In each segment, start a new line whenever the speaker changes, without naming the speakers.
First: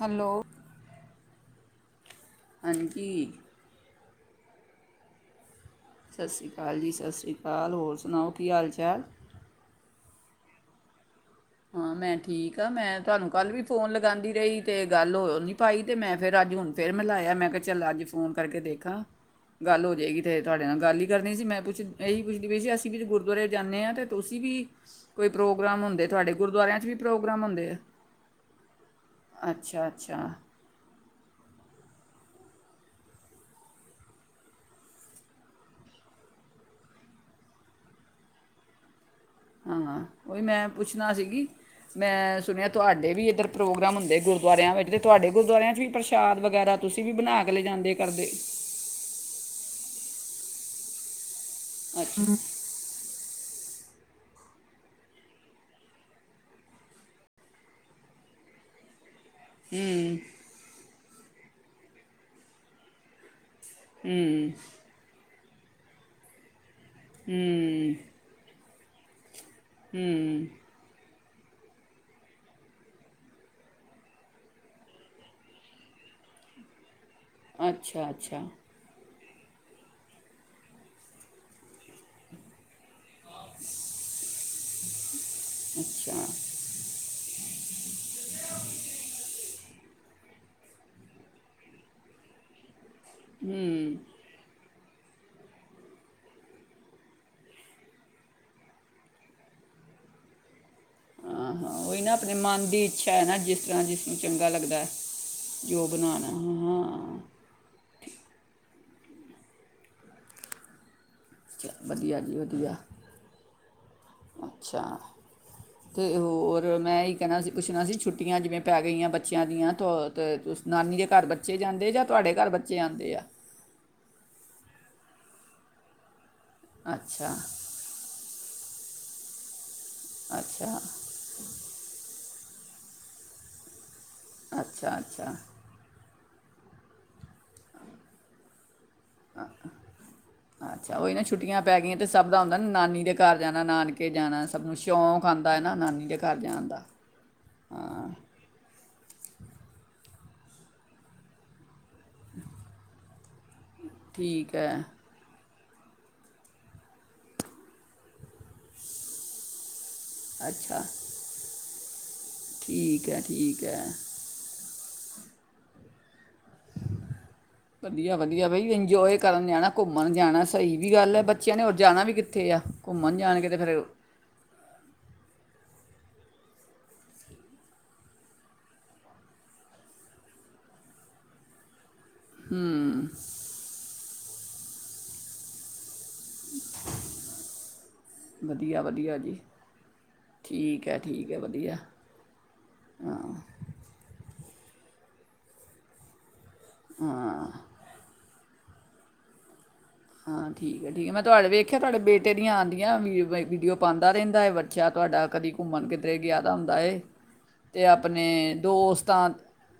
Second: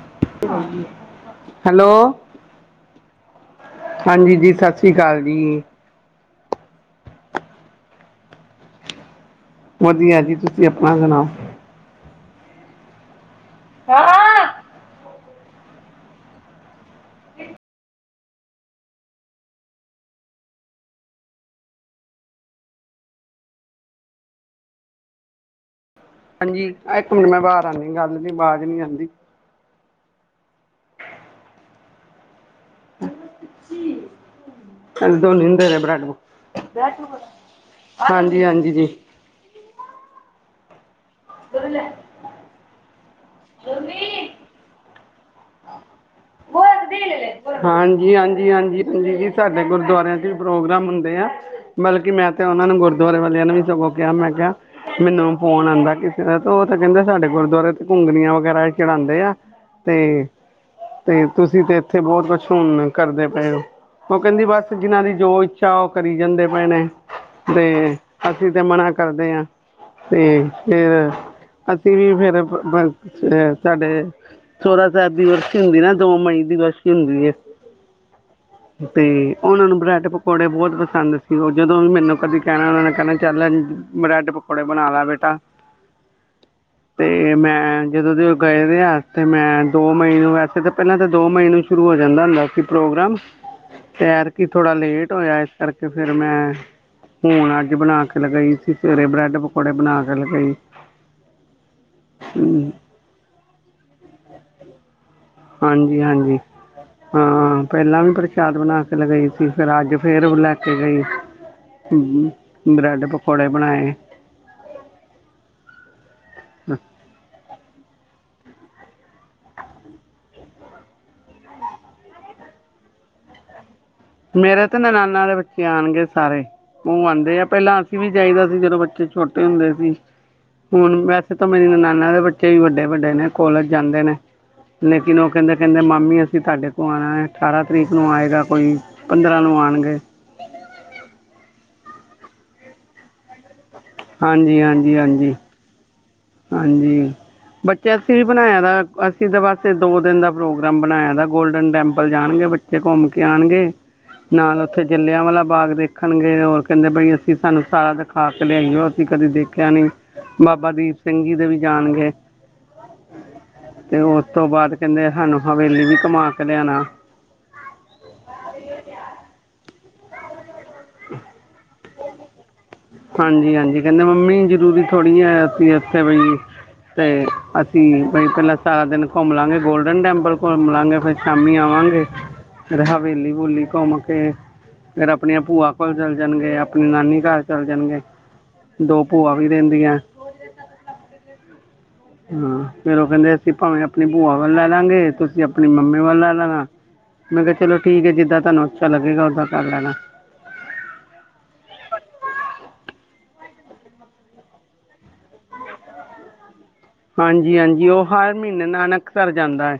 Hello
hello.
ਹਾਂਜੀ
ਹਾਂਜੀ ਜੀ ਸਤਿ ਸ੍ਰੀ ਅਕਾਲ ਜੀ।
ਸਤਿ ਸ਼੍ਰੀ ਅਕਾਲ ਜੀ ਸਤਿ ਸ਼੍ਰੀ ਅਕਾਲ ਹੋਰ ਸੁਣਾਓ ਕੀ ਹਾਲ ਚਾਲ।
ਵਧੀਆ ਜੀ ਤੁਸੀਂ ਆਪਣਾ ਸੁਣਾਓ।
ਹਾਂ ਮੈਂ ਠੀਕ ਆ ਮੈਂ ਤੁਹਾਨੂੰ ਕੱਲ ਵੀ ਫੋਨ ਲਗਾਉਂਦੀ ਰਹੀ ਤੇ ਗੱਲ ੱਲ ਨੀ ਪਾਈ ਤੇ ਮੈਂ ਫਿਰ ਅੱਜ ਹੁਣ ਫਿਰ ਮਿਲਾਇਆ ਮੈਂ ਕਿਹਾ ਚੱਲ ਅੱਜ ਫੋਨ ਕਰਕੇ ਦੇਖਾ ਗੱਲ ਹੋ ਜਾਏਗੀ ਤੇ ਤੁਹਾਡੇ ਨਾਲ ਗੱਲ ਹੀ ਕਰਨੀ ਸੀ ਮੈਂ ਪੁੱਛ ਇਹੀ ਪੁੱਛਦੀ ਵੀਈ ਸੀ ਅਸੀਂ ਵੀ ਗੁਰਦੁਆਰੇ ਜਾਂਦੇ ਹਾਂ ਤੇ ਤੁਸੀਂ ਵੀ ਕੋਈ ਪ੍ਰੋਗਰਾਮ ਹੁੰਦੇ ਤੁਹਾਡੇ-
ਹਾਂਜੀ
ਗੁਰਦੁਆਰਿਆਂ 'ਚ ਵੀ
ਇੱਕ ਮਿੰਟ ਮੈਂ
ਪ੍ਰੋਗਰਾਮ
ਬਾਹਰ
ਹੁੰਦੇ ਆ
ਆਉਂਦੀ ਗੱਲ ਦੀ ਆਵਾਜ਼ ਨਹੀਂੀ ਆਉਂਦੀ
ਅੱਛਾ ਅੱਛਾ
ਦੋਨ ਹੁੰਦੇ ਰਹੇ ਬ੍ਰੈਡ ਹਾਂਜੀ ਹਾਂਜੀ ਜੀ
ਹਾਂ ਉਹੀ ਮੈਂ ਪੁੱਛ ਪੁਣਾ ਸੀਗੀ ਮੈਂ ਸੁਣਿਆ ਤੁਹਾਡੇ ਵੀ ਇੱਧਰ ਪ੍ਰੋਗਰਾਮ ਹੁੰਦੇ ਗੁਰਦੁਆਰਿਆਂ ਵਿੱਚ ਤੇ ਤੁਹਾਡੇ ਗੁਰਦੁਆਰਿਆਂ ਚ ਵੀ ਪ੍ਰਸ਼ਾਦ ਵਗੈਰਾ ਤੁਸੀਂ ਵੀ ਬਣਾ ਕੇ
ਹਾਂਜੀ
ਲਿਜਾਦੇ
ਹਾਂਜੀ
ਕਰਦੇ
ਹਾਂਜੀ ਹਾਂਜੀ ਜੀ ਸਾਡੇ ਗੁਰਦੁਆਰਿਆਂ ਚ ਵੀ ਪ੍ਰੋਗਰਾਮ ਹੁੰਦੇ ਆ ਬਲਕਿ
ਅੱਛਾ
ਮੈਂ ਤੇ ਉਹਨਾਂ ਨੂੰ ਗੁਰਦੁਆਰੇ ਵਾਲਿਆਂ ਨੂੰ ਵੀ ਸਗੋਂ ਕਿਹਾ ਮੈਂ ਕਿਹਾ ਮੈਨੂੰ ਫੋਨ ਆਉਂਦਾ ਕਿਸੇ ਦਾ ਤੇ ਉਹ ਤਾਂ ਕਹਿੰਦੇ ਸਾਡੇ ਗੁਰਦੁਆਰੇ ਤੇ ਘੁੰਗਣੀਆਂ ਵਗੈਰਾ ਚੜਾਉਂਦੇ ਆ
ਹਮ
ਤੇ ਤੇ ਤੁਸੀਂ ਤੇ ਇੱਥੇ ਬਹੁਤ ਕੁਛ ਹੁਣ ਕਰਦੇ ਪਏ ਹੋ ਉਹ ਕਹਿੰਦੀ ਬਸ ਜਿਹਨਾ ਦੀ ਜੋ ਇੱਾ ਚਾ ਕਰੀ ਜਾਂਦੇ ਭੈਣੇ ਤੇ
ਹੂੰ
ਅਸੀਂ ਤੇ ਮਨਾ ਕਰਦੇ ਹਾਂ ਤੇ ਤੇ ਅਸੀਂ ਵੀ ਫੇਿਰ ਸਾਡੇ ਸੋਰਾ ਦੋ ਮਈ ਦੀ ਬਸ ਹੁੰਦੀ ਹੈ
ਅੱਛਾ ਅੱਛਾ
ਤੇ ਉਹਨਾਂ ਨੂੰ ਬਰੈਡ ਪਕੌੜੇ ਬਹੁਤ ਪਸੰਦ ਸੀ ਉਹ ਜਦੋਂ ਵੀ ਮੈਨੂੰ ਕਦੀ ਕਹਿਣਾ ਉਹਨਾਂ ਨੇ ਚੱਲ ਬਰੈਡ ਆਪੜ ਬਣਾ ਆਲਾਦਾ ਬਟਾ
ਅੱਛਾ
ਮੈਂ ਜਦੋਂ ਦੇ ਉਹ ਗਏ ਰ ਆਸ ਤੇ ਮੈਂ ਦੋ ਮਹੀਨ ਨੂੰ ਵੈਸੇ ਤਾਂ ਪਹਿਲਾਂ ਤਾਂ ਦੋ ਮਹੀਨ ਨੂੰ ਸ਼ੁਰੂ ਹੋ ਜਾਂਦਾ ਹੁੰਦਾ ਸੀ ਪ੍ਰੋਗਰਾਮ ਤਿਆਰ ਕੀਤਾ ਥੋੜ੍ਹਾ ਲੇਟ ਹੋਇਆ ਇਸ ਕਰਕੇ ਫਿਰ ਮੈਂ ਹੁਣ ਅੱਜ ਬਣਾ ਕੇ ਲਗਾਈ ਸੀ ਸਵੇਰੇ ਬਰੈੱਡ ਪਕੌੜੇ ਬਣਾ ਕੇ ਲਗਾਈ
ਆਹਾਂ ਉਹੀ ਨਾ ਆਪਣੇ ਮਨ
ਹਮ,
ਦੀ ਇੱਛਾ ਹੈ ਨਾ ਜਿਸ ਤਰ੍ਹਾਂ ਜਿਸਨੂੰ ਚੰਗਾ ਲੱਗਦਾ ਜੋ
ਹਾਂਜੀ
ਬਣਾਉਣਾ
ਹਾਂਜੀ
ਹਾਂ
ਹਾਂ ਪਹਿਲਾਂ ਵੀ ਪ੍ਰਸ਼ਾਦ ਬਣਾ ਕੇ ਚਲੇ ਗਈ ਸੀ ਫਿਰ ਅੱਜ ਫੇਰ ਲੈ ਕੇ ਗਈ
ਛਾ ਵਧੀਆ
ਹਮ,
ਜੀ ਵਧੀਆ
ਬ੍ਰੈਡ ਪਕੌੜੇ ਬਣਾਏ
ਅੱਛਾ ਤੇ ਹੋਰ ਮੈਂ ਹੀ ਕਹਿਣਾ ਸੀ ਪੁੱਛਣਾ ਸੀ ਛੁੱਟੀਆਂ ਜਿਵੇਂ ਪੈ ਗਈਆਂ ਬੱਚਿਆਂ ਦੀਆਂ ਨਾਨੀ ਦੇ ਘਰ ਬੱਚੇ ਜਾਂਦੇ ਜਾਂ ਤੁਹਾਡੇ ਘਰ ਬੱਚੇ ਆਉਦੇ ਆ
ਮੇਰੇ ਤੇ ਨ ਨਾਨਾ ਦੇ ਬੱਚੇ ਆਉਣਗੇ ਸਾਰੇ ਉਹ
ਅੱਛਾ
ਆਉਂਦੇ ਆ ਪਹਿਲਾਂ ਅਸੀਂ ਵੀ ਚਾਹੀਦਾ ਜਦੋਂ ਬੱਚੇ ਛੋਟੇ ਹੁੰਦੇ ਸੀ!
ਅੱਛਾ
ਹੁਣ ਵੈਸੇ ਤਾਂ ਮੇਰੀ ਨਨਾਨਾ ਏ ਵ ਜੇਈ ਵੱਡੇ ਵੱਡੇ ਨੇ ਕੋਲੇਜ ਜਾਂਦੇ ਨੇ!
ਅੱਛਾ
ਲੇਕਿਨ ਉਹ
ਅੱਛਾ
ਕਹਿੰਦੇ ਕਹਿੰਦੇ ਮਾਮੀ ਜੇ ਸਾਡੇ ਕੋਲ ਆਉਣਾ ਹੈ, ਅਠਾਰਾਂ ਤਰੀਕ ਨੂੰ ਆਏਗਾ ਕੋਈ! ਪੰਦਰਾਂ ਨੂੰ ਆਉਣਗੇ।
ਅੱਛਾ ਉਹੀ ਨਾ ਛੁੱਟੀਆਂ ਪੈ ਗਈਆਂ ਤਾ ਸਭ ਦਾ ਹੁੰਦਾ ਨਾ, ਨਾਨੀ ਦੇ ਘਰ ਜਾਂਣਾ! ਨਣਾਨਕੇ ਜਾਣਾ, ਸਭ ਨੂੰ
ਹਾਂਜੀ-ਹਾਂਜੀ, ਹਾਂਜੀ,
ਸ਼ੌਂਕ
ਹਾਂਜੀ।
ਆਉਂਦਾ ਹੈ ਨਾ ਨਾਨਕੇ
ਹਾਂਜੀ, ਬੱਚਿਆਂਸੀ ਵੀ ਬਣਾਇਆ ਅਸੀਂ ਤਾਂ ਬਸੇ ਦੋ ਦਿਨ ਦਾ ਪ੍ਰੋਗਰਾਮ ਬਣਾਇਆ ਦਾ ਗੋਲਡਨ ਟੈਂਪਲ ਜਾਣਗੇ, ਬੱਚੇ ਘੁੰਮ ਕੇ ਆਉਣਗੇ
ਠੀਕ
ਨਾਲ
ਹੈ
ਉੱਥੇ ਜਲਿਆਂ ਵਾਲਾ ਬਾਗ, ਦੇਖਣਗੇ, ਹੋਰ ਕਹਿੰਦੇ ਬਈ ਅਸੀਂ ਸਾਨੂੰ ਸਾਰਾ ਦਿਖਾ ਕੇ ਲਿਆਈਓ, ਅਸੀਂ ਕਦੇ ਦੇਖਿਆ ਨਹੀਂ!
ਅੱਛਾ [inaudible]
ਜਿਦੋ ਵੀ ਜਾਣਗੇ!
ਠੀਕ ਹੈ, ਠੀਕ ਹੈ।
ਤੇ ਉਸ ਤੋਂ ਬਾਅਦ ਕਹਿੰਦੇ ਸਾਨੂੰ ਹਵੇਲੀ ਵੀ ਕਮਾਉਣ।
ਵਧੀਆ ਵਧੀਆ, ਬਈ ਇੰਜੋਯ ਕਰਨ ਜਾਣਾ! ਘੁੰਮਣ ਜਾਣਾ! ਸਹੀ ਵੀ ਗੱਲ ਹੈ, ਬੱਚਿਆਂ ਨੇ ਹੋਰ ਜਾਣਾ ਵੀ ਕਿੱਥੇ ਆ? ਘੁੰਮਣ
ਹਾਂਜੀ
ਜਾਣਗੇਤੇ ਫਿਰ
ਹਾਂਜੀ ਉੱਥੇ ਬਈ, ਤੇ ਅਸੀਂ ਬਈ ਪਹਿਲਾਂ ਸਾਰਾ ਦਿਨ ਘੁੰਮ ਲਵਾਂਗੇ, ਗੋਲਡਨ ਟੈਂਪਲ ਘੁੰਮ ਲਵਾਂਗੇ, ਫਿਰ ਸ਼ਾਮੀ ਆਵਾਂਗੇ! ਹਵੇਲੀ ਹਵਾਉਲੀ ਘੁੰਮ ਕੇ। ਫੇਰ ਆਪਣੀਆਂ ਭੂਆ ਚੱਲ ਜਾਣਗੇ, ਆਪਣੀ ਨਾਨੀ ਘਰ ਚੱਲ ਜਾਣਗੇ,
ਵਧੀਆ
ਦੋ
ਵਧੀਆ
ਭੂਆ
ਜੀ
ਵੀ ਦਿੰਦੀਆਂ।
ਠੀਕ ਹੈ ਠੀਕ ਹੈ ਵਧੀਆ
ਹਾਂ ਫੇਰ ਉਹ ਕਹਿੰਦੇ, ਅਸੀਂ ਭਾਵੇਂ ਆਪਣੀ ਭੂਆ ਵੱਲ ਲੈ ਲਾਂਗੇ। ਅਸੀਂ ਆਪਣੀ ਮੰਮੀ ਵੱਲ ਲੈ ਲਹਣਾ। ਮੈਂ
ਹਾਂ
ਕਿਹਾ ਚਲੋ ਠੀਕ ਹੈ, ਜਿੱਦਾਂ ਤੁਹਾਨੂੰ। ਅੱਛਾ ਲੱਗੇਗਾ, ਓਦਾਂ ਕਰ ਲੈਣਾ।
ਹਾਂ ਠੀਕ ਹੈ, ਠੀਕ ਹੈ ਮੈਂ, ਤੁਹਾਡੇ ਵੇਖਿਆ ਤੁਹਾਡੇ ਬੇਟੇ ਦੀਆਂ ਆਉਂਦੀਆਂ ਵੀਡੀਓ ਪਾਉਂਦਾ ਰਹਿੰਦਾ, ਬੱਚਾ, ਤੋਹਾਡਾ ਕਦੇ ਘੁੰਮਣ ਕਿੱਧਰੇ ਗਿਆ ਦਾ।
ਹਾਂਜੀ
ਤੇ
ਹਾਂਜੀ ਉਹ ਹਰ
ਆਪਣੇ
ਮਹੀਨੇ
ਦੋਸਤਾਂ,
ਨਾਨਕਸਰ ਜਾਂਦਾ ਹੈ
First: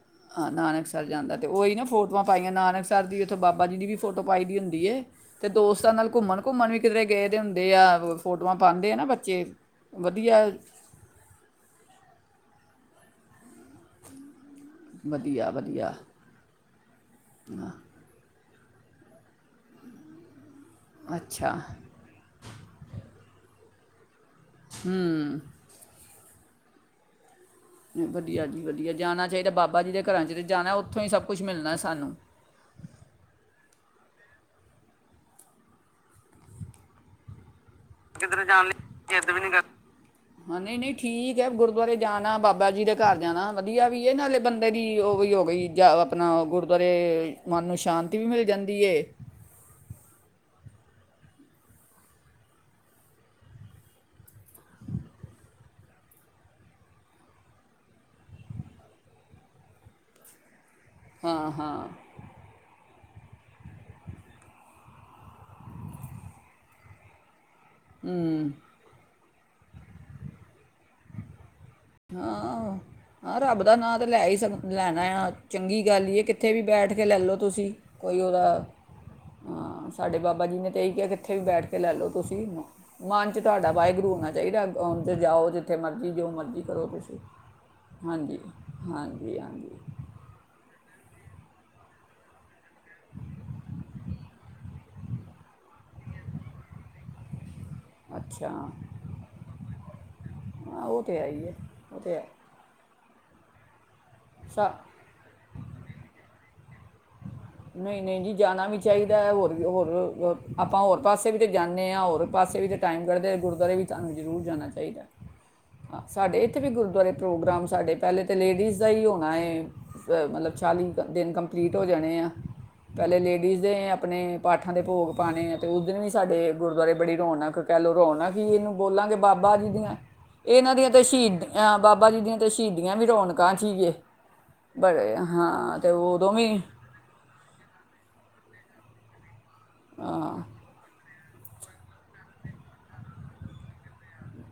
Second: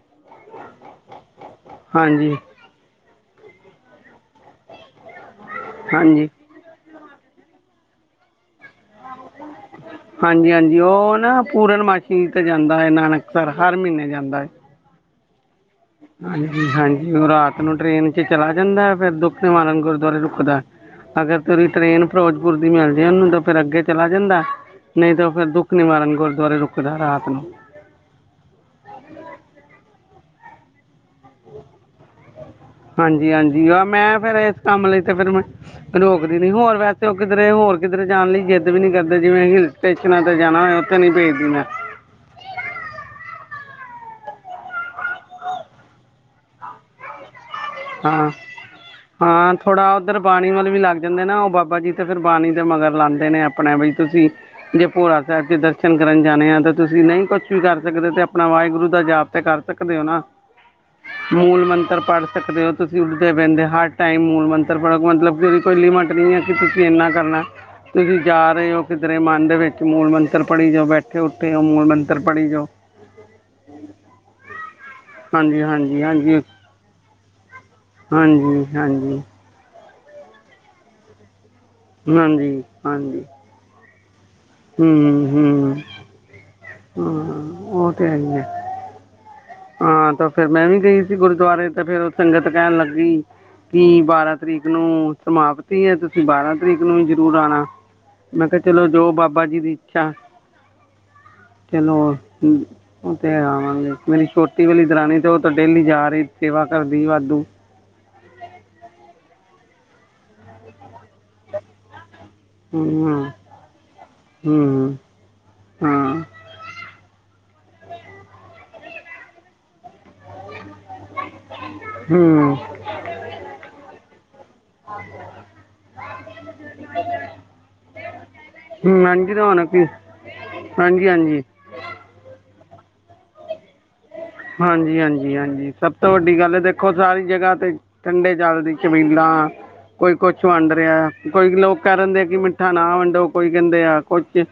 ਨਾਨਕਸਰ ਜਾਂਦਾ, ਤੇ ਉਹੀ ਨਾ ਫੋਟੋਆਂ
ਹਾਂਜੀ
ਪਾਈਆਂ ਨਾਨਕਸਰ ਦੀ। ਉੱਥੇ ਬਾਬਾ ਜੀ ਦੀ ਵੀ ਫੋਟੋ ਪਾਈ ਦੀ ਹੁੰਦੀ ਏ। ਤੇ ਦੋਸਤਾਂ ਨਾਲ
ਹਾਂਜੀ
ਘੁੰਮਣ ਘੁੰਮਣ ਵੀ ਕਿੱਧਰੇ ਗਏ ਦੇ ਹੁਦੇ ਆ। ਪਾਉਂਦੇ ਆ ਨਾ ਬੱਚੇ ਵਧੀਆ
ਹਾਂਜੀ, ਹਾਂਜੀ, ਉਹ ਨਾ ਪੂਰਨਮਾਸੀੀ ਤੇ ਜਾ ਜਾਂਦਾ ਹੈ ਨਾਨਕਸਰ, ਹਰ ਮਹੀਨੇ ਜਾਂਦਾ ਹੈ।
ਵਧੀਆ- ਵਧੀਆ।
ਹਾਂਜੀ- ਹਾਂਜੀ, ਉਹ ਰਾਤ ਨੂੰ ਟ੍ਰੇਨ ਚ ਚਲਾ ਜਾਂਦਾ ਫੇਰ ਦੁੱਖ ਨਿਵਾਰਨ ਗੁਰਦੁਆਰੇ ਰੁਕਦਾ। ਅਗਰ
ਅੱਛਾ
ਧੁਰੀ ਟ੍ਰੇਨ ਫਿਰੋਜ਼ਪੁਰ ਦੀ ਮਿਲ ਜੇ ਉਹਨੂੰ ਤਾਂ ਫੇਰ ਅੱਗੇ ਚਲਾ ਜਾਂਦਾ ਨਹੀਂ ਤਾਂ ਫੇਰ ਦੁੱਖ ਨਿਵਾਰਨ ਗੁਰ ਗੁਰਦੁਆਰੇ ਰੁਕਦਾ ਰਾਤ ਨੂੰ
ਵਧੀਆ ਜੀ ਵਧੀਆ ਜਾਣਾ ਚਾਹੀਦਾ ਬਾਬਾ ਜੀ ਦੇ ਘਰਾਂ ਚ ਤੇ ਜਾਣਾ ਉੱਥੋਂ ਹੀ ਸਭ ਕੁਛ ਮਿਲਣਾ ਸਾਨੂੰ
ਹਾਂਜੀ- ਹਾਂਜੀ ਆ ਮੈਂ ਫੇਰ ਇਸ ਕੰਮ ਲਈ ਤੇ ਫੇਰ ਮੈਂ ਰੋਕਦੀ ਨੀ ਹੋਰ ਵੈਸੇ ਉਹ ਕਿਧਰੇ ਹੋਰ ਲਈ
ਕਿਧਰੇ
ਜਿੱਦ
ਜਾਣ ਦੀ
ਵੀ ਨਹੀਂ ਕਰਦੇ
ਜਿਦ ਵੀ
ਜਿਵੇਂ
ਨਈ
ਹਿਲ
ਕਰਦੇ,
ਸਟੇਸ਼ਨਾਂ 'ਤੇ ਜਾਣਾ ਹੋਏ
ਨਹੀਂ ਨਹੀਂ
ਉੱਥੇ
ਠੀਕ
ਭੇਜਦੀ
ਹੈ
ਮੈਂ
ਗੁਰਦੁਆਰੇ ਜਾਣਾ ਬਾਬਾ ਜੀ ਦੇ ਘਰ ਜਾਣਾ ਵਧੀਆ ਵੀ ਇਹ ਨਾਲੇ ਬੰਦੇ ਦੀ ਉਹ ਵੀ ਹੋ ਗਈ ਜਾਂ ਆਪਣਾ ਗੁਰਦੁਆਰੇ ਮਨ ਨੂੰ ਸ਼ਾਂਤੀ ਵੀ
ਹਾਂ,
ਮਿਲ ਜਾਂਦੀ ਏ
ਹਾਂ ਥੋੜਾ ਉੱਧਰ ਬਾਣੀ ਵਲ ਵੀ ਲੱਗ ਜਾਂਦੇ ਨਾ ਉਹ ਬਾਬਾ ਜੀ ਤੇ ਫਿਰ ਬਾਣੀ ਦੇ ਮਗਰ ਲਾਂਦੇ ਨੇ ਆਪਣੇ ਬ ਤੁਸੀਂ ਜੇ ਭੋਰਾ ਸਾਹਿਬ ਚ ਦਰਸ਼ਨ ਕਰਨ ਜਾਣੇ ਆ ਤੇ ਤੁਸੀਂ ਨਹੀਂ ਕੁਛ ਵੀ ਕਰ ਸਕਦੇ ਤੇ ਆਪਣਾ ਵਾਹਿਗੁਰੂ ਦਾ ਜਾਪ ਤੇ ਕਰ ਸਕਦੇ ਹੋ ਨਾ।
ਹਾਂ
ਮੂਲ
ਹਾਂ
ਮੰਤਰ ਪੜ੍ਹ ਤੁਸੀਂ ਉੱਡਦੇ ਬਹਿੰਦੇ ਹਰ ਟਾਈਮ ਮੂਲ ਮੰਤਰ ਪੜੋ ਮਤਲਬ ਕਿ ਉਹਦੀ ਕੋਈ ਲਿਮਿਟ ਨਈ ਐ ਕਿ ਤੁਸੀਂ ਇੰਨਾ ਕਰਨਾ। ਤੁਸੀਂ ਜਾ ਰਹੇ ਹੋ ਕਿਤੇ ਮਨ ਦੇ ਵਿੱਚ ਮੂਲ ਮੰਤਰ ਪੜ੍ਹੀ ਜਾਓ ਬੈਠੇ। ਹੋ ਮੂਲ ਮੰਤਰ ਪੜ੍ਹੀ ਜਾਓ
ਹਾਂ- ਹਾਂ ਰੱਬ ਦਾ ਨਾਂ ਤੇ ਲੈ ਹੀ ਸਕ ਲੈਣਾ ਆ
ਹਾਂਜੀ
ਚੰਗੀ
ਹਾਂਜੀ
ਗੱਲ ਹੀ ਹੈ
ਹਾਂਜੀ
ਕਿੱਥੇ ਵੀ ਬੈਠ ਕੇ ਲੈ ਲਓ ਤੁਸੀਂ ਕੋਈ ਉਹਦਾ
ਹਾਂਜੀ ਹਾਂਜੀ
ਸਾਡੇ ਬਾਬਾ ਜੀ ਨੇ ਤਾਂ ਇਹ ਕਿਹਾ ਕਿੱਥੇ ਵੀ ਬੈਠ ਕੇ ਕੇ ਲੈ ਲਓ ਤੁਸੀਂ
ਹਾਂਜੀ ਹਾਂਜੀ
ਮਨ ਚ ਤੁਹਾਡਾ ਵਾਹਿਗੁਰੂ ਹੋਣਾ ਚਾਹੀਦਾ ਆਉਣ ਤੇ
ਹੂੰ
ਜਾਓ ਜਿੱਥੇ ਮਰਜ਼ੀ ਜੋ ਮਰਜੀ
ਹੂੰ, ਉਹ ਤੇ ਹੈ ਹੀ ਹੈ
ਹਾਂਜੀ ਹਾਂਜੀ
ਹਾਂ ਤਾਂ ਫੇਰ ਮੈਂ ਵੀ ਗਈ ਗੁਰਦੁਆਰੇ ਤੇ ਫਿਰ ਉਹ ਸੰਗਤ ਕਹਿਣ ਲੱਗੀ ਕਿ ਬਾਰਾਂ ਤਰੀਕ ਨੂੰ ਸਮਾਪਤੀ ਹੈ ਤੁਸੀਂ ਬਾਰਾਂ ਤਰੀਕ ਨੂੰ ਵੀ ਜ਼ਰੂਰ ਆਣਾ। ਮੈਂ ਕਿਹਾ
ਅੱਛਾ
ਚਲੋ ਜੋ ਬਾਬਾ ਜੀ ਦੀ ਇੱਛਾ
ਹਾਂ ਉਹ ਤੇ ਹੈ ਹੀ ਹੈ
ਚਲੋ
ਉਹ ਤੇ ਹੈ
ਉਹ ਤੇ ਹਾਂਜੀ, ਮੇਰੀ ਛੋਟੀ
ਸਾ
ਵਾਲੀ ਦਰਾਣੀ ਤੇ ਉਹ ਤਾ ਡੇਲੀ ਜਾ ਰਹੀ ਲਈ ਸੇਵਾ ਕਰ ਦੀ ਵਾਧੂ
ਨਹੀਂ- ਨਹੀਂ ਜੀ ਜਾਣਾ ਵੀ ਚਾਹੀਦਾ ਹੈ, ਹੋਰ ਵੀ ਹੋਰ ਆਪਾਂ ਹੋਰ ਪਾਸੇ ਵੀ ਤਾਂ ਜਾਂਨੇ ਆਂ ਹੋਰ ਪਾਸੇ ਵੀ ਤਾਂ
ਹੂੰ
ਟਾਈਮ ਕੱਢਦੇ ਆ ਗੁਰਦੁਆਰੇ ਵੀ ਤੁਹਾਨੂੰ ਜ਼ਰੂਰ ਜਾਣਾ
ਹੂੰ
ਚਾਹੀਦਾ ਐ
ਹਾਂ
ਸਾਡੇ ਇੱਥੇ ਵੀ ਗੁਰਦੁਆਰੇ ਪ੍ਰੋਗਰਾਮ ਸਾਡੇ ਪਹਿਲੇ ਤਾਂ ਲੇਡੀਜ਼ ਦਾ ਹੀ ਹੋਣਾ ਹੈ, ਮਤਲਬ ਚਾਲੀ ਦਿਨ ਕੰਪਲੀਟ ਹੋ ਜਾਣੇ ਆ।
ਹੂੰ
ਪਹਿਲੇ ਲੇਡੀਜ਼ ਦੇ ਆਪਣੇ ਪਾਠਾਂ ਦੇ ਭੋਗ ਪਾਉਣੇ ਆ, ਤੇ ਉਸ ਦਿਨ ਵੀ ਸਾਡੇ ਗੁਰੂਦੁਆਰੇ ਬੜੀ ਰੌਣਕ ਕਹਿ ਲਉ, ਰੌਣਕ ਹੀ ਇਹਨੂੰ
ਹੂੰ,
ਬੋਲਾਂਗੇ
ਹਾਂਜੀ
ਬਾਬਾ ਜੀ
ਰੌਣਕ ਹੀ
ਦੀਆਂ ਇਹਨਾਂ ਦੀਆਂ ਤੇ
ਹਾਂਜੀ ਹਾਂਜੀ
ਸ਼ਹੀਦ ਬਾਬਾ ਜੀ ਦੀਆਂ ਤੇ ਸ਼ਹੀਦਾਂ ਇਹ ਵੀ ਰੌਣਕਾਂ
ਹਾਂਜੀ,
ਬੜੇ
ਹਾਂਜੀ ਹਾਂਜੀ,
ਹਾਂ ਤੇ
ਸਭ ਤੋਂ
ਉਦੋਂ
ਵੱਡੀ
ਵੀ
ਗੱਲ ਹੈ, ਦੇਖੋ ਸਾਰੀ ਜਗ੍ਹਾ ਠੰਡੇ ਜਲ ਦੀਆਂ ਛਬੀਲਾਂ ਕੋਈ ਕੁਛ ਵੰਡ ਰਿਹਾ। ਕੋਈ ਲੋਕ ਕਹਿ ਦਿੰਦੇ ਆ ਕਿ ਮਿੱਠਾ ਨਾ ਵੰਡੋ, ਕੋਈ ਕਹਿੰਦੇ ਆ ਕੋਈ ਅਤੇ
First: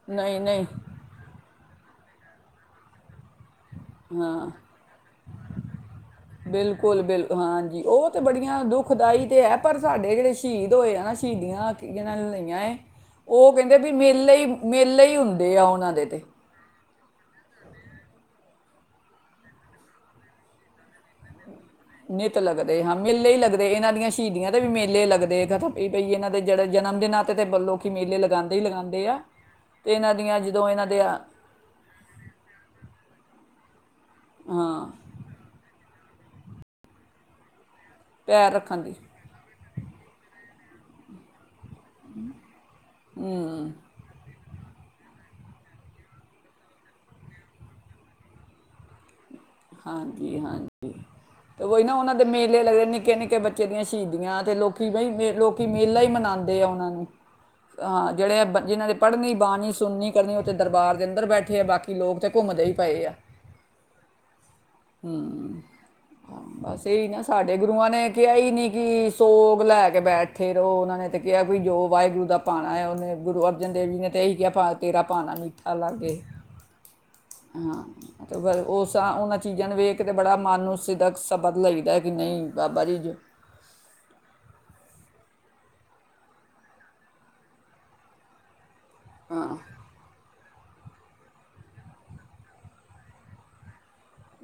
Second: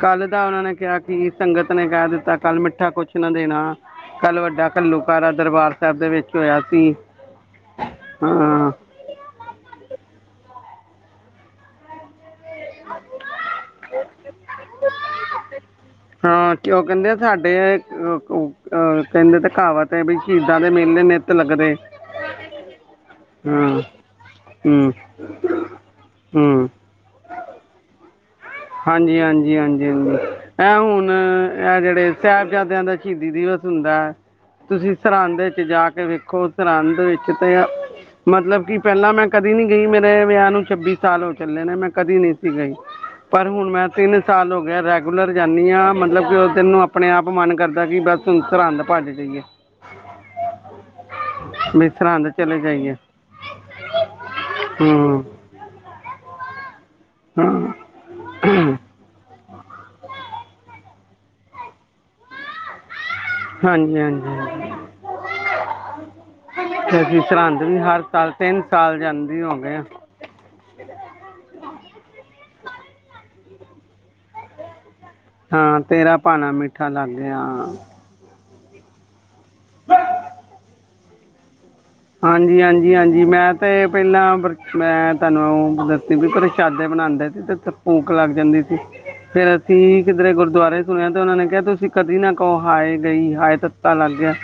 ਕੱਲ੍ਹ
ਨਹੀਂ
ਦਾ ਉਹਨਾਂ
ਨਹੀਂ
ਨੇ ਕਿਹਾ ਕਿ ਸੰਗਤ ਨੇ ਕਹਿ ਦਿੱਤਾ, ਕੱਲ ਮਿੱਠਾ ਕੁਛ ਨਾ ਦੇਣਾ। ਕੱਲ੍ਹ
ਹਾਂ,
ਵੱਡਾ ਘੱਲੂਘਾਰਾ ਦਰਬਾਰ ਸਾਹਿਬ ਦੇ ਵਿੱਚ ਹੋਇਆ ਸੀ
ਬਿਲਕੁਲ ਬਿਲ ਹਾਂਜੀ, ਉਹ ਤੇ ਬੜੀਆਂ
ਹਾਂ
ਦੁਖਦਾਈ ਤੇ ਹੈ ਪਰ ਸਾਡੇ ਜਿਹੜੇ ਸ਼ਹੀਦ ਹੋਏ ਆ ਨਾ, ਸ਼ਹੀਦੀਆਂ ਜਿੰਨਾ ਉਹ ਕਹਿੰਦੇ ਵੀ ਮੇਲੇ ਹੀ ਮੇਲੇ ਹੀ ਹੁੰਦੇ ਆ, ਉਹਨਾਂ ਦੇ ਤੇ
ਅਹ ਕਹਿੰਦੇ ਤੇ ਕਹਾਵਤ ਹੈ ਸ਼ਹੀਦਾਂ ਦੇ ਮੇਲੇ ਨਿੱਤ ਲੱਗਦੇ।
ਨਿੱਤ ਲੱਗਦੇ ਹਾਂ, ਮੇਲੇ ਹੀ
ਹਾਂ
ਲੱਗਦੇ ਇਹਨਾਂ ਦੀਆਂ ਸ਼ਹੀਦੀਆਂ ਦੇ ਵੀ
ਹੂੰ
ਮੇਲੇ ਲੱਗਦੇ, ਕਹਿ ਪਈ ਇਹਨਾਂ ਦੇ ਜੜ
ਹੂੰ
ਜਨਮ ਦਿਨਾਂ ਤੇ ਵੱਲੋਂ ਕਿ ਮੇਲੇ ਲਗਾਉਂਦੇ ਹੀ ਲਗਾਉਂਦੇ
ਹਾਂਜੀ,
ਆ
ਹਾਂਜੀ, ਹਾਂਜੀ,
ਤੇ ਇਹਨਾਂ
ਹਾਂਜੀ
ਦੀਆਂ ਜਦੋਂ
ਇਹ
ਇਹਨਾਂ ਦੇ
ਹੁਣ
ਆ,
ਇਹ ਜਿਹੜੇ ਸਾਹਿਬਜ਼ਾਦਿਆਂ ਦਾ ਸ਼ਹੀਦੀ ਦਿਵਸ ਹੁੰਦਾ।
ਹਾਂ
ਤੁਸੀਂ ਸਰਹੰਦ ਚ ਜਾ ਕੇ ਵੇਖੋ ਸਰਹੰਦ ਵਿੱਚ ਤੇ
ਪੈਰ
ਮਤਲਬ ਕਿ
ਰੱਖਣ ਦੀ
ਪਹਿਲਾਂ ਮੈਂ ਕਦੀ ਨੀ ਗਈ ਮੇਰੇ ਵਿਆਹ ਨੂੰ ਛੱਬੀ ਸਾਲ ਹੋ ਚੁੱਕੇ। ਮੇਲੇ ਮੈਂ ਕਦੀ ਨਹੀਂ ਸੀ ਗਈ। ਪਰ ਹੁਣ ਮੈਂ ਤੇ ਇਹ ਸਾਲ ਹੋ ਗਿਆ ਰੈਗੂਲਰ ਜਾਂਦੀ ਹਾਂ, ਮਤਲਬ ਕਿ ਉਸ ਦਿਨ ਨੂੰ ਆਪਣੇ ਆਪ ਮਨ ਕਰਦਾ ਕਿ ਬਸ ਸਰਹੰਦ ਭੱਜ ਜਾਈਏ।
ਹਾਂਜੀ, ਹਾਂਜੀ ਤੇ ਉਹੀ
ਵੀ
ਨਾ ਉਹਨਾਂ ਦੇ
ਸਰਹੰਦ ਚਲੇ
ਮੇਲੇ ਲੱਗਦੇ,
ਜਾਈਏ
ਨਿੱਕੇ ਨਿੱਕੇ ਬੱਚੇ ਦੀਆਂ ਸ਼ਹੀਦੀਆਂ, ਤੇ ਲੋਕੀ
ਹੂੰ
ਬਈ ਲੋਕ ਮੇਲਾ ਹੀ ਮਨਾਉਂਦੇ ਆ ਉਹਨਾਂ ਨੂੰ। ਹਾਂ, ਜਿਹੜੇ ਜਿਹਨਾਂ ਨੇ ਪੜ੍ਹਨੀ ਬਾਣੀ ਸੁਣਨੀ ਕਦੇ ਉਹ ਤੇ ਦਰਬਾਰ ਦੇ ਅੰਦਰ ਬੈਠੇ ਆ, ਬਾਕੀ ਲੋਕ ਤੇ ਘੁੰਮਦੇ ਹੀ ਪਏ ਆ।
ਹਾਂਜੀ, ਹਾਂਜੀ। ਹਾਂਜੀ।
ਹੂੰ, ਬਸ
ਤੇ
ਇਹੀ ਨਾ
ਅਸੀਂ
ਸਾਡੇ
ਸਰਹੰਦ ਵੀ
ਗੁਰੂਆਂ
ਹਰ
ਨੇ
ਸਾਲ
ਕਿਹਾ ਹੀ
ਤਿੰਨ
ਨੀ
ਸਾਲ
ਕਿ
ਜਾਂਦੀ ਹੋ
ਸੋਗ
ਗਏ ਆ
ਲੈ ਕੇ ਬੈਠੇ ਰਹੋ, ਉਹਨਾ ਨੇ ਤੇ ਕਿਹਾ ਵੀ ਜੋ ਵਾਹਿਗੁਰੂ ਦਾ ਭਾਣਾ ਹੈ, ਉਹਨੇ ਗੁਰੂ ਦੇਵੀ ਨੇ ਇਹੀ ਕਿਹਾ ਪਾ ਤੇਰਾ ਪਾਣਾ ਮਿੱਠਾ
ਹਾਂ, ਤੇਰਾ
ਲਾਗੇ
ਭਾਣਾ ਮਿੱਠਾ ਲਾਗੈ, ਹਾਂ।
ਪਰ ਉਸ ਉਹਨਾਂ ਚੀਜ਼ਾਂ ਨੂੰ ਵੇਖ ਤੇ ਬੜਾ ਮਨ ਨੂੰ ਸਿਦਕ ਸਬਕ
ਹਾਂਜੀ-ਹਾਂਜੀ-ਹਾਂਜੀ ਮੈਂ ਤੇ ਪਹਿਲਾਂ ਮੈਂ ਤੁਹਾਨੂੰ ਦੱਸੀ ਵੀ ਤੇ ਰਸ਼ਾਦੇ ਬਣਾਦੇ ਸੀ ਤੇ ਉਥੇ ਭੂਖ ਲੱਗ ਜਾਂਦੀ ਸੀ। ਫੇਰ ਅਸੀਂ ਕਿਧਰੇ ਗੁਰਦੁਆਰੇ ਸੁਣਿਆ ਤੇ ਉਹਨਾਂ ਨੇ ਕਿਹਾ ਤੁਸੀਂ ਕਦੀ ਨਾ ਕਹੋ ਹਾਏ ਗਈ ਹਾਏ ਤਾਂ, ਪਤਾ ਲੱਗ ਗਿਆ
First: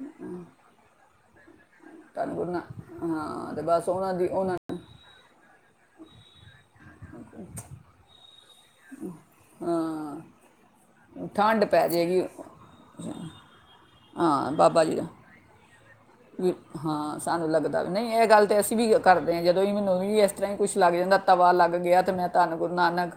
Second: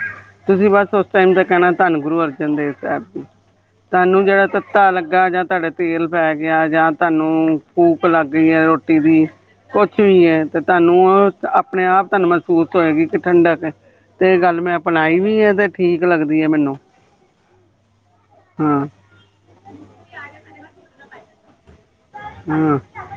ਤੁਸੀਂ ਬਸ ਉ ਟਾਈਮ ਦਾ ਕਹਿਣਾ ਧੰਨ ਗੁਰੂ ਅਰ
ਨਾ-
ਦੇ ਸਾਹਿਬ ਜੀ
ਹਾਂ ਤੇ ਬਸ ਉਹਨਾਂ
ਤੁਹਾਨੂੰ
ਦੀ
ਜਿਹੜਾ
ਉਹਨਾਂ
ਤੱਤਾ ਲੱਗਾ ਜਾਂ ਤੁਹਾਡੇ, ਤੇਲ ਪੈ ਗਿਆ ਜਾਂ, ਤੁਹਾਨੂੰ ਭੂਖ ਲੱਗ, ਗਈਆਂ ਰੋਟੀ ਦੀ, ਕੁਛ ਵੀ
ਹਾਂ
ਹੈ ਤੇ, ਤੁਹਾਨੂੰ
ਠੰਡ
ਆਪਣੇ
ਪੈ
ਆਪ
ਜਾਏਗੀ
ਤੁਹਾਨੂੰ ਮਹਿਸੂਸ ਹੋਏਗੀ ਕਿ ਠੰਡਾ ਕੇ, ਤੇ ਇਹ
ਹਾਂ
ਗੱਲ ਮੈਂ
ਬਾਬਾ ਜੀ ਦਾ
ਅਪਣਾਈ ਵੀ ਹੈ। ਅਤੇ ਠੀਕ ਲੱਗਦੀ ਹੈ
ਵੀ
ਮੈਨੂੰ
ਹਾਂ ਲੱਗਦਾ ਵੀ ਨਹੀਂ ਇਹ ਗੱਲ ਤੇ ਅਸੀਂ
ਹਾਂ
ਵੀ ਕਰਦੇ ਹਾਂ ਜਦੋਂ ਵੀ ਮੈਨੂੰ ਵੀ ਇਸ ਤਰ੍ਹਾਂ ਹੀ ਕੁਛ ਲੱਗ ਜਾਂਦਾ। ਤਵਾ ਲੱਗ ਗਿਆ ਮੈਂ ਧੰਨ ਗੁਰੂ
ਹਾਂ
ਨਾਨਕ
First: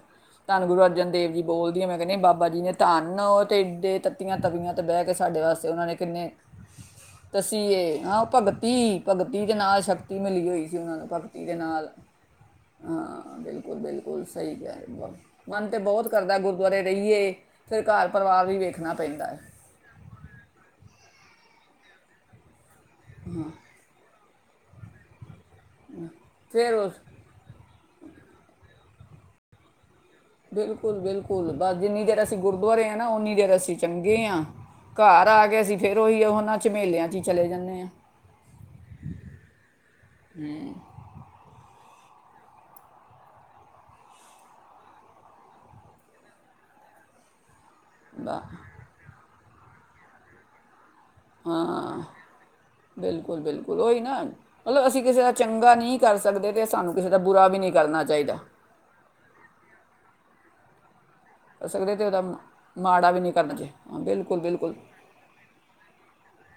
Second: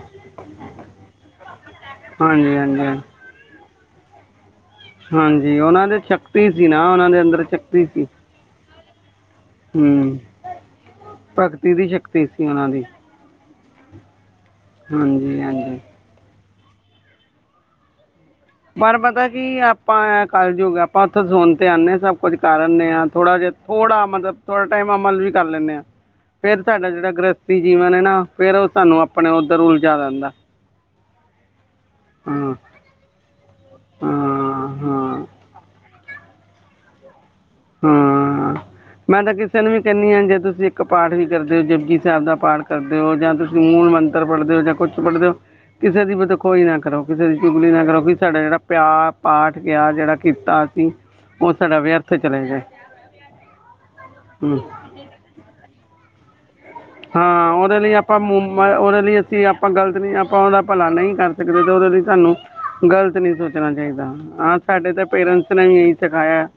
ਧੰਨ ਗੁਰੂ ਅਰਜਨ ਦੇਵ ਜੀ ਬੋਲਦੀ ਆ ਮੈਂ ਕਹਿੰਦੀ ਬਾਬਾ
ਹਾਂਜੀ
ਜੀ ਨੇ
ਹਾਂਜੀ ਹਾਂਜੀ
ਧੰਨ ਤੇ, ਦੇ ਤੱਤੀਆਂ ਤਵੀਆਂ, ਤੇ ਬਹਿ ਕੇ ਸਾਡੇ
ਹਾਂਜੀ
ਵਾਸਤੇ
ਉਹਨਾਂ
ਨੇ
ਦੇ
ਕਿੰਨੇ
ਛਕਤੀ ਸੀ ਨਾ ਉਹਨਾਂ ਦੇ ਅੰਦਰ ਸ਼ਕਤੀ
ਤਸੀਏ
ਸੀ
ਹਾਂ ਆਪਾਂ ਬੱਤੀ, [inaudible] ਭਗਤੀ ਦੇ ਨਾਲ
ਹੂੰ
ਸ਼ਕਤੀ ਮਿਲੀ ਹੋਈ ਸੀ, ਉਹਨਾਂ ਨੂੰ ਭਗਤੀ ਦੇ
ਦੀ
ਨਾਲ
ਸ਼ਕਤੀ ਸੀ ਉਹਨਾਂ ਦੀ
ਹਾਂ ਬਿਲਕੁਲ-ਬਿਲਕੁਲ ਸਹੀ ਕਿਹਾ
ਹਾਂਜੀ
ਮਨ
ਹਾਂਜੀ
ਤੇ ਬਹੁਤ ਕਰਦਾ ਗੁਰ ਗੁਆਰੇ ਰਹੀਏ ਫਿਰ ਘਰ, ਪਰਿਵਾਰ ਵੀ ਵੇਖਣਾ
ਪਰ
ਪੈਂਦਾ
ਪਤਾ
ਹੈ
ਕੀ ਆਪਾਂ ਕੱਲਯੁਗ ਐ, ਆਪਾਂ ਉੱਥੇ ਸੋਣ ਤੇ ਆ ਸਭ ਕੁਛ ਕਰ ਕਰਨੇ ਆ ਥੋੜਾ ਜਿਹਾ ਥੋੜਾ ਮਤਲਬ, ਥੋੜਾ ਟਾਈਮ ਅਮਲ ਵੀ, ਕਰ ਲੈਂਦੇ ਆ ਫ਼ੇਰ
ਫਿਰ
ਸਾਡਾ
ਉਸ
ਜਿਹੜਾ ਗ੍ਰਸਥੀ ਜੀਵਨ ਨਾ ਫ਼ੇਰ ਉਹ ਸਾਨੂੰ ਆਪਣੇ ਉੱਧਰ ਉਲਟ
ਬਿਲਕੁਲ ਬਿਲਕੁਲ ਕੁਲ ਬਸ ਜਿੰਨੀ ਦੇਰ ਅਸੀਂ
ਹਾਂ
ਗੁਰਦੁਆਰੇ ਆ ਨਾ ਓਨੀ ਦੇਰ ਅਸੀਂ ਚੰਗੇ ਹਾਂ ਘਰ ਆ ਕੇ ਅਸੀਂ ਫੇਰ ਉਹੀ ਆ ਹੁਣ ਇਨਾਂ ਚਮੇਲਿਆ ਚ ਹੀ ਚਲੇ ਜਾਂਦੇ ਆ
ਹਾਂ ਮੈਂ ਤਾਂ ਕਿਸੇ ਨੂੰ ਵੀ ਕਹਿੰਦੀ ਹ ਜੇ ਤੁਸੀਂ ਇੱਕ ਪਾਠ ਵੀ ਕਰਦੇ ਹੋ ਜੁਪ ਜੀ ਸਾਹਿਬ ਦਾ ਪਾਠ ਕਰਦੇ ਹੋ ਜਾਂ ਤੁਸੀਂ ਮੂਲ ਮੰਤਰ ਪੜ੍ਹਦੇ ਹੋ ਜਾਂ ਕੁਛ ਪੜ੍ਹਦੇ ਹੋ ਕਿਸੇ ਦੀ ਵੀ ਬਦ ਖੋਈ ਨਾ ਕਰੋ ਕਿਸੇ ਦੀ ਚੁਗਲੀ ਨਾ ਕਰੋ ਵੀ ਸਾਡਾ
ਬਸ
ਜਿਹੜਾ ਪਿਆਰ ਪਾਠ ਗਿਆ ਜਿਹੜਾ ਕੀਤਾ ਅਸੀਂ ਉਹ ਸਾਡਾ
ਹਾਂ
ਵਿਅਰਥ ਚਲੇ ਜਾਏ
ਬਿਲਕੁਲ ਬਿਲਕੁਲ ਉਹੀ ਨਾ
ਹਮ,
ਮਤਲਬ ਅਸੀਂ ਕਿਸੇ ਦਾ ਚੰਗਾ ਨਹੀਂ ਕਰ ਸਕਦੇ [unintelligible] ਦਾ ਬੁਰਾ
ਹਾਂ
ਵੀ ਨਹੀਂ
ਉਹਦੇ ਲਈ
ਕਰਨਾ
ਆਪਾਂ
ਚਾਹੀਦਾ
ਉਹਦੇ ਲਈ ਅਸੀਂ ਆਪਾਂ ਗ਼ਲਤ ਨਹੀਂ ਆਪਾਂ ਉਹਦਾ ਭਲਾ ਨਹੀਂ ਕਰ ਸਕਦੇ ਤੇ ਉਹਦੇ ਲਈ
ਉਹਦਾ
ਸਾਨੂੰ
ਮ- ਮਾੜਾ
ਗਲਤ
ਵੀ ਨਹੀਂ
ਨੀ
ਕਰਨਾ
ਸੋਚਣਾ
ਹਾਂ
ਚਾਹੀਦਾ
ਬਿਲਕੁਲ
ਹਾਂ
ਬਿਲਕੁਲ
ਸਾਡੇ ਤੇ ਪੇਰੈਂਟਸ ਨੇ ਇਹੀ ਸਿਖਾਇਆ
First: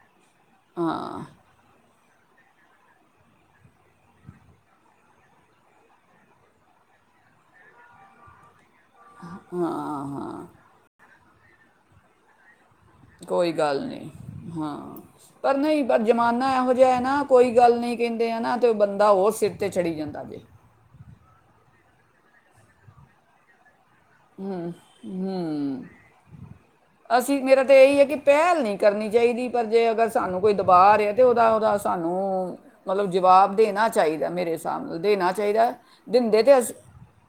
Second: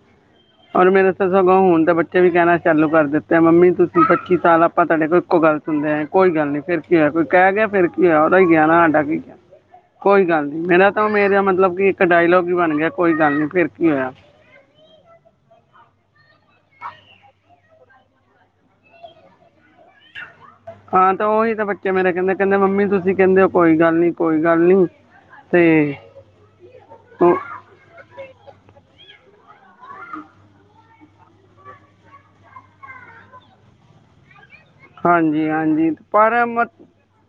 ਔਰ ਮੇਰੇ
ਹਾਂ
ਸਗੋਂ ਹੁਣ ਤਾਂ ਬੱਚੇ ਉਥੇ ਵੀ ਕਹਿਣਾ ਚਾਲੂ ਕਰ ਦਿੱਤਾ ਮੰਮੀ ਤੁਸੀਂ ਪੱਚੀ ਸਾਲ ਆਪਾਂ ਤੁਹਾਡੇ ਕੋਲ ਇੱਕੋ ਗੱਲ ਸੁਣਦੇ ਆਏ ਕੋਈ ਗੱਲ ਨੀ ਫਿਰ ਕੀ ਹੋਇਆ ਕੋਈ ਕਹਿ ਗਿਆ ਫਿਰ ਕੀ ਹੋਇਆ ਉਹਦਾ ਹੀ ਗਿਆ ਨਾ
ਹਾਂ
ਕੋਈ ਗੱਲ
ਹਾਂ
ਨੀ ਮੇਰਾ ਤਾਂ ਮੇਰਾ ਮਤਲਬ ਕਿ ਇੱਕ ਡਾਇਲੋਗ ਵੀ ਬਣ ਗਿਆ। ਨਹੀਂ
ਕੋਈ
ਫਿਰ
ਗੱਲ
ਕੀ
ਨਹੀਂ
ਹੋਇਆ
ਹਾਂ ਪਰ ਨਹੀਂ ਪਰ ਜ਼ਮਾਨਾ ਇਹੋ ਜਿਹਾ ਨਾ ਕੋਈ ਗੱਲ ਨਹੀਂ ਕਹਿੰਦੇ ਆ ਨਾ ਤੇ ਬੰਦਾ ਹੋਰ ਸਿਰ ਤੇ ਚੜੀ ਜਾਂਦਾ ਜੇ।
ਹਾਂ ਤੇ ਉਹੀ ਤਾਂ ਬੱਚੇ ਮੇਰੇ ਕਹਿੰਦੇ ਕਹਿੰਦੇ ਮੰਮੀ ਤੁਸੀਂ ਕਹਿੰਦੇ ਹੋ ਕੋਈ ਗੱਲ ਨਹੀਂ ਕੋਈ ਗੱਲ
ਹੂੰ
ਨਹੀਂ ਤੇ
ਹੂੰ
ਉਹ
ਅਸੀਂ ਮੇਰਾ ਤਾਂ ਇਹੀ ਹੈ ਕਿ ਪਹਿਲ ਨਹੀਂ ਕਰਨੀ ਚਾਹੀਦੀ ਪਰ ਜੇ ਅਗਰ ਸਾਨੂੰ ਕੋਈ ਦਬਾਅ ਹੈ ਤੇ ਉਹਦਾ ਉਹਦਾ ਸਾਨੂੰ ਮਤਲਬ ਜਵਾਬ ਦੇਣਾ ਚਾਹੀਦਾ ਮੇਰੇ ਹਿਸਾਬ ਨਾਲ ਦੇਣਾ
ਹਾਂਜੀ
ਚਾਹੀਦਾ
ਹਾਂਜੀ
ਦਿੰਦੇ
ਪਰ
ਤਾਂ
ਮਤ
ਅਸੀ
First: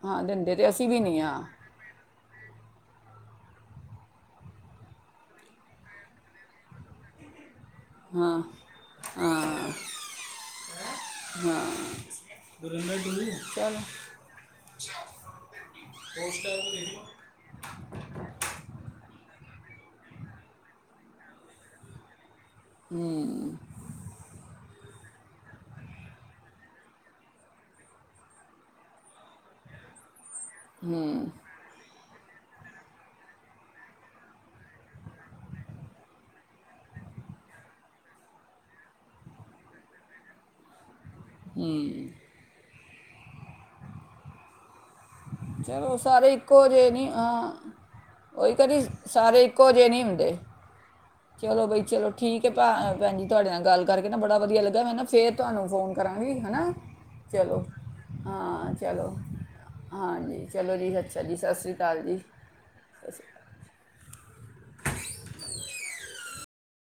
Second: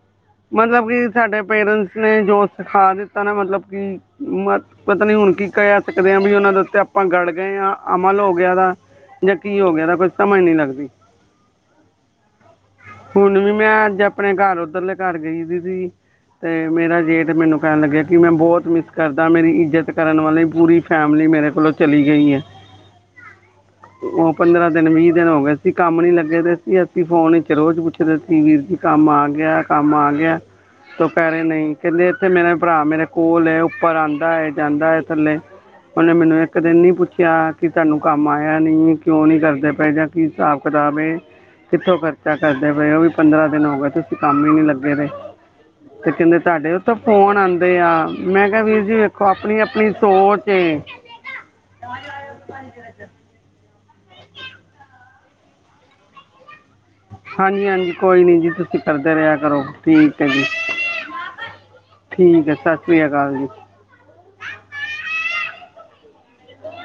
ਹਾਂ ਦਿੰਦੇ ਤੇ
ਮਤਲਬ
ਅਸੀਂ ਵੀ
ਕਿ
ਨਹੀਂ ਆ
ਸਾਡੇ ਪੇਰੈਂਟਸ ਨੇ ਜੋ ਸਿਖਾ ਦਿੱਤਾ ਨਾ ਮਤਲਬ ਕਿ ਮ ਪਤਾ ਨੀ ਹੁਣ ਕੀ ਕਹਿ ਸਕਦੇ ਹਾਂ ਵੀ ਉਹਨਾਂ ਦੇ ਉੱਤੇ ਆਪਾਂ ਗੜ ਗਏ ਹਾਂ। ਅਮਲ ਹੋ
ਹਾਂ
ਗਿਆ ਦਾ ਜਾਂ
ਹਾਂ
ਕੀ ਹੋ ਗਿਆ ਦਾ ਕੋਈ ਸਮਝ ਨੀ ਲੱਗਦੀ। ਹੁਣ ਵੀ ਮੈਂ
ਚਲੋ
ਅੱਜ ਆਪਣੇ ਘਰ ਉੱਧਰਲੇ ਘਰ ਗਈ ਸੀ ਸੀ ਤੇ ਮੇਰਾ ਜੇਠ ਮੈਨੂੰ ਕਹਿਣ ਲੱਗਿਆ ਕਿ ਮੈਂ ਬਹੁਤ ਮਿਸ ਕਰਦਾ ਮੇਰੀ ਇੱਜਤ ਕਰਨ ਵਾਲੀ ਪੂਰੀ ਫੈਮਿਲੀ ਮੇਰੇ ਕੋਲੋਂ ਚਲੀ ਗਈ ਹੈ।
ਹੂੰ
ਤਿੰਨ ਵੀਹ ਦਿਨ ਹੋ ਗਏ ਸੀ ਕੰਮ ਨੀ ਲੱਗੇ ਤੇ ਸੀ ਅਸੀਂ ਫੋਨ ਰੋਜ਼ ਪੁੱਛਦੇ ਸੀ ਵੀਰ ਜੀ ਕੰਮ ਆ ਗਿਆ ਕੰਮ ਆ ਗਿਆ। ਦੁਪੈਰੇ ਨਹੀਂ ਕਹਿੰਦੇ ਅਤੇੱਥੇ ਮੇਰਾ ਭਰਾ ਮੇਰੇ ਕੋਲ ਹੈ ਉੱਪਰ ਆਦਾ ਹੈ ਜਾਂਦਾ ਹੈ ਥੱਲੇ ਉਹਨੇ ਮੈਨੂੰ ਇੱਕ ਦਿਨ ਨਹੀਂ ਪੁੱਛਿਆ ਕਿ ਤੁਹਾਨੂੰ ਕੰਮ ਆਇਆ ਨਹੀਂ ਕਿਉਂ ਨਹੀਂ ਕਰਦੇ ਪਏ ਜਾਂ ਕੀ ਹਿਸਾਬ ਕਿਤਾਬ ਹੈ। ਕਿੱਥੋਂ
ਹੂੰ,
ਖਰਚਾ ਕਰਦੇ ਪਏ ਉਹ ਵੀ ਪੰਦਰਾਂ ਦਿਨ ਹੋ ਗਏ ਤੁਸੀਂ ਕੰਮ ਹੀ ਨੀ ਲੱਗੇ ਰਹੇ।
ਚਲੋ ਸਾਰੇ ਇੱਕੋ ਜਿਹੇ ਨੀ ਹਾਂ
ਆਉਂਦੇ ਆ ਮੈਂ
ਉਹੀ
ਕਿਹਾ ਵੀਰ
ਕਦੀ
ਜੀ ਵੇਖੋ
ਸਾਰੇ
ਆਪਣੀ
ਇੱਕੋ ਜਿਹੇ
ਆਪਣੀ
ਨਹੀਂ ਹੁੰਦੇ
ਸੋਚ ਹੈ
ਚਲੋ ਬਈ ਚਲੋ ਠੀਕ ਐ ਭਾ ਭੈਣ ਜੀ ਤੁਹਾਡੇ ਨਾਲ ਗੱਲ ਕਰਕੇ ਕਰਕੇ ਨਾ ਬੜਾ ਵਧੀਆ ਲੱਗਾ ਮੈਂ ਨਾ ਫੇਰ ਤੁਹਾਨੂੰ ਫੋਨ ਕਰਾਂਗੀ ਹਨਾ। ਚਲੋ
ਹਾਂਜੀ-ਹਾਂਜੀ, ਕੋਈ ਨੀ ਜੀ
ਹਾਂ
ਤੁਸੀਂ ਕਰਦੇ
ਚਲੋ
ਰਿਹਾ ਕਰੋ। ਠੀਕ ਹੈ ਜੀ
ਹਾਂਜੀ ਚਲੋ ਜੀ ਅੱਛਾ ਜੀ ਸਤਿ ਸ੍ਰੀ ਅਕਾਲ ਜੀ
ਠੀਕ ਹੈ ਸਤਿ ਸ੍ਰੀ ਅਕਾਲ ਜੀ,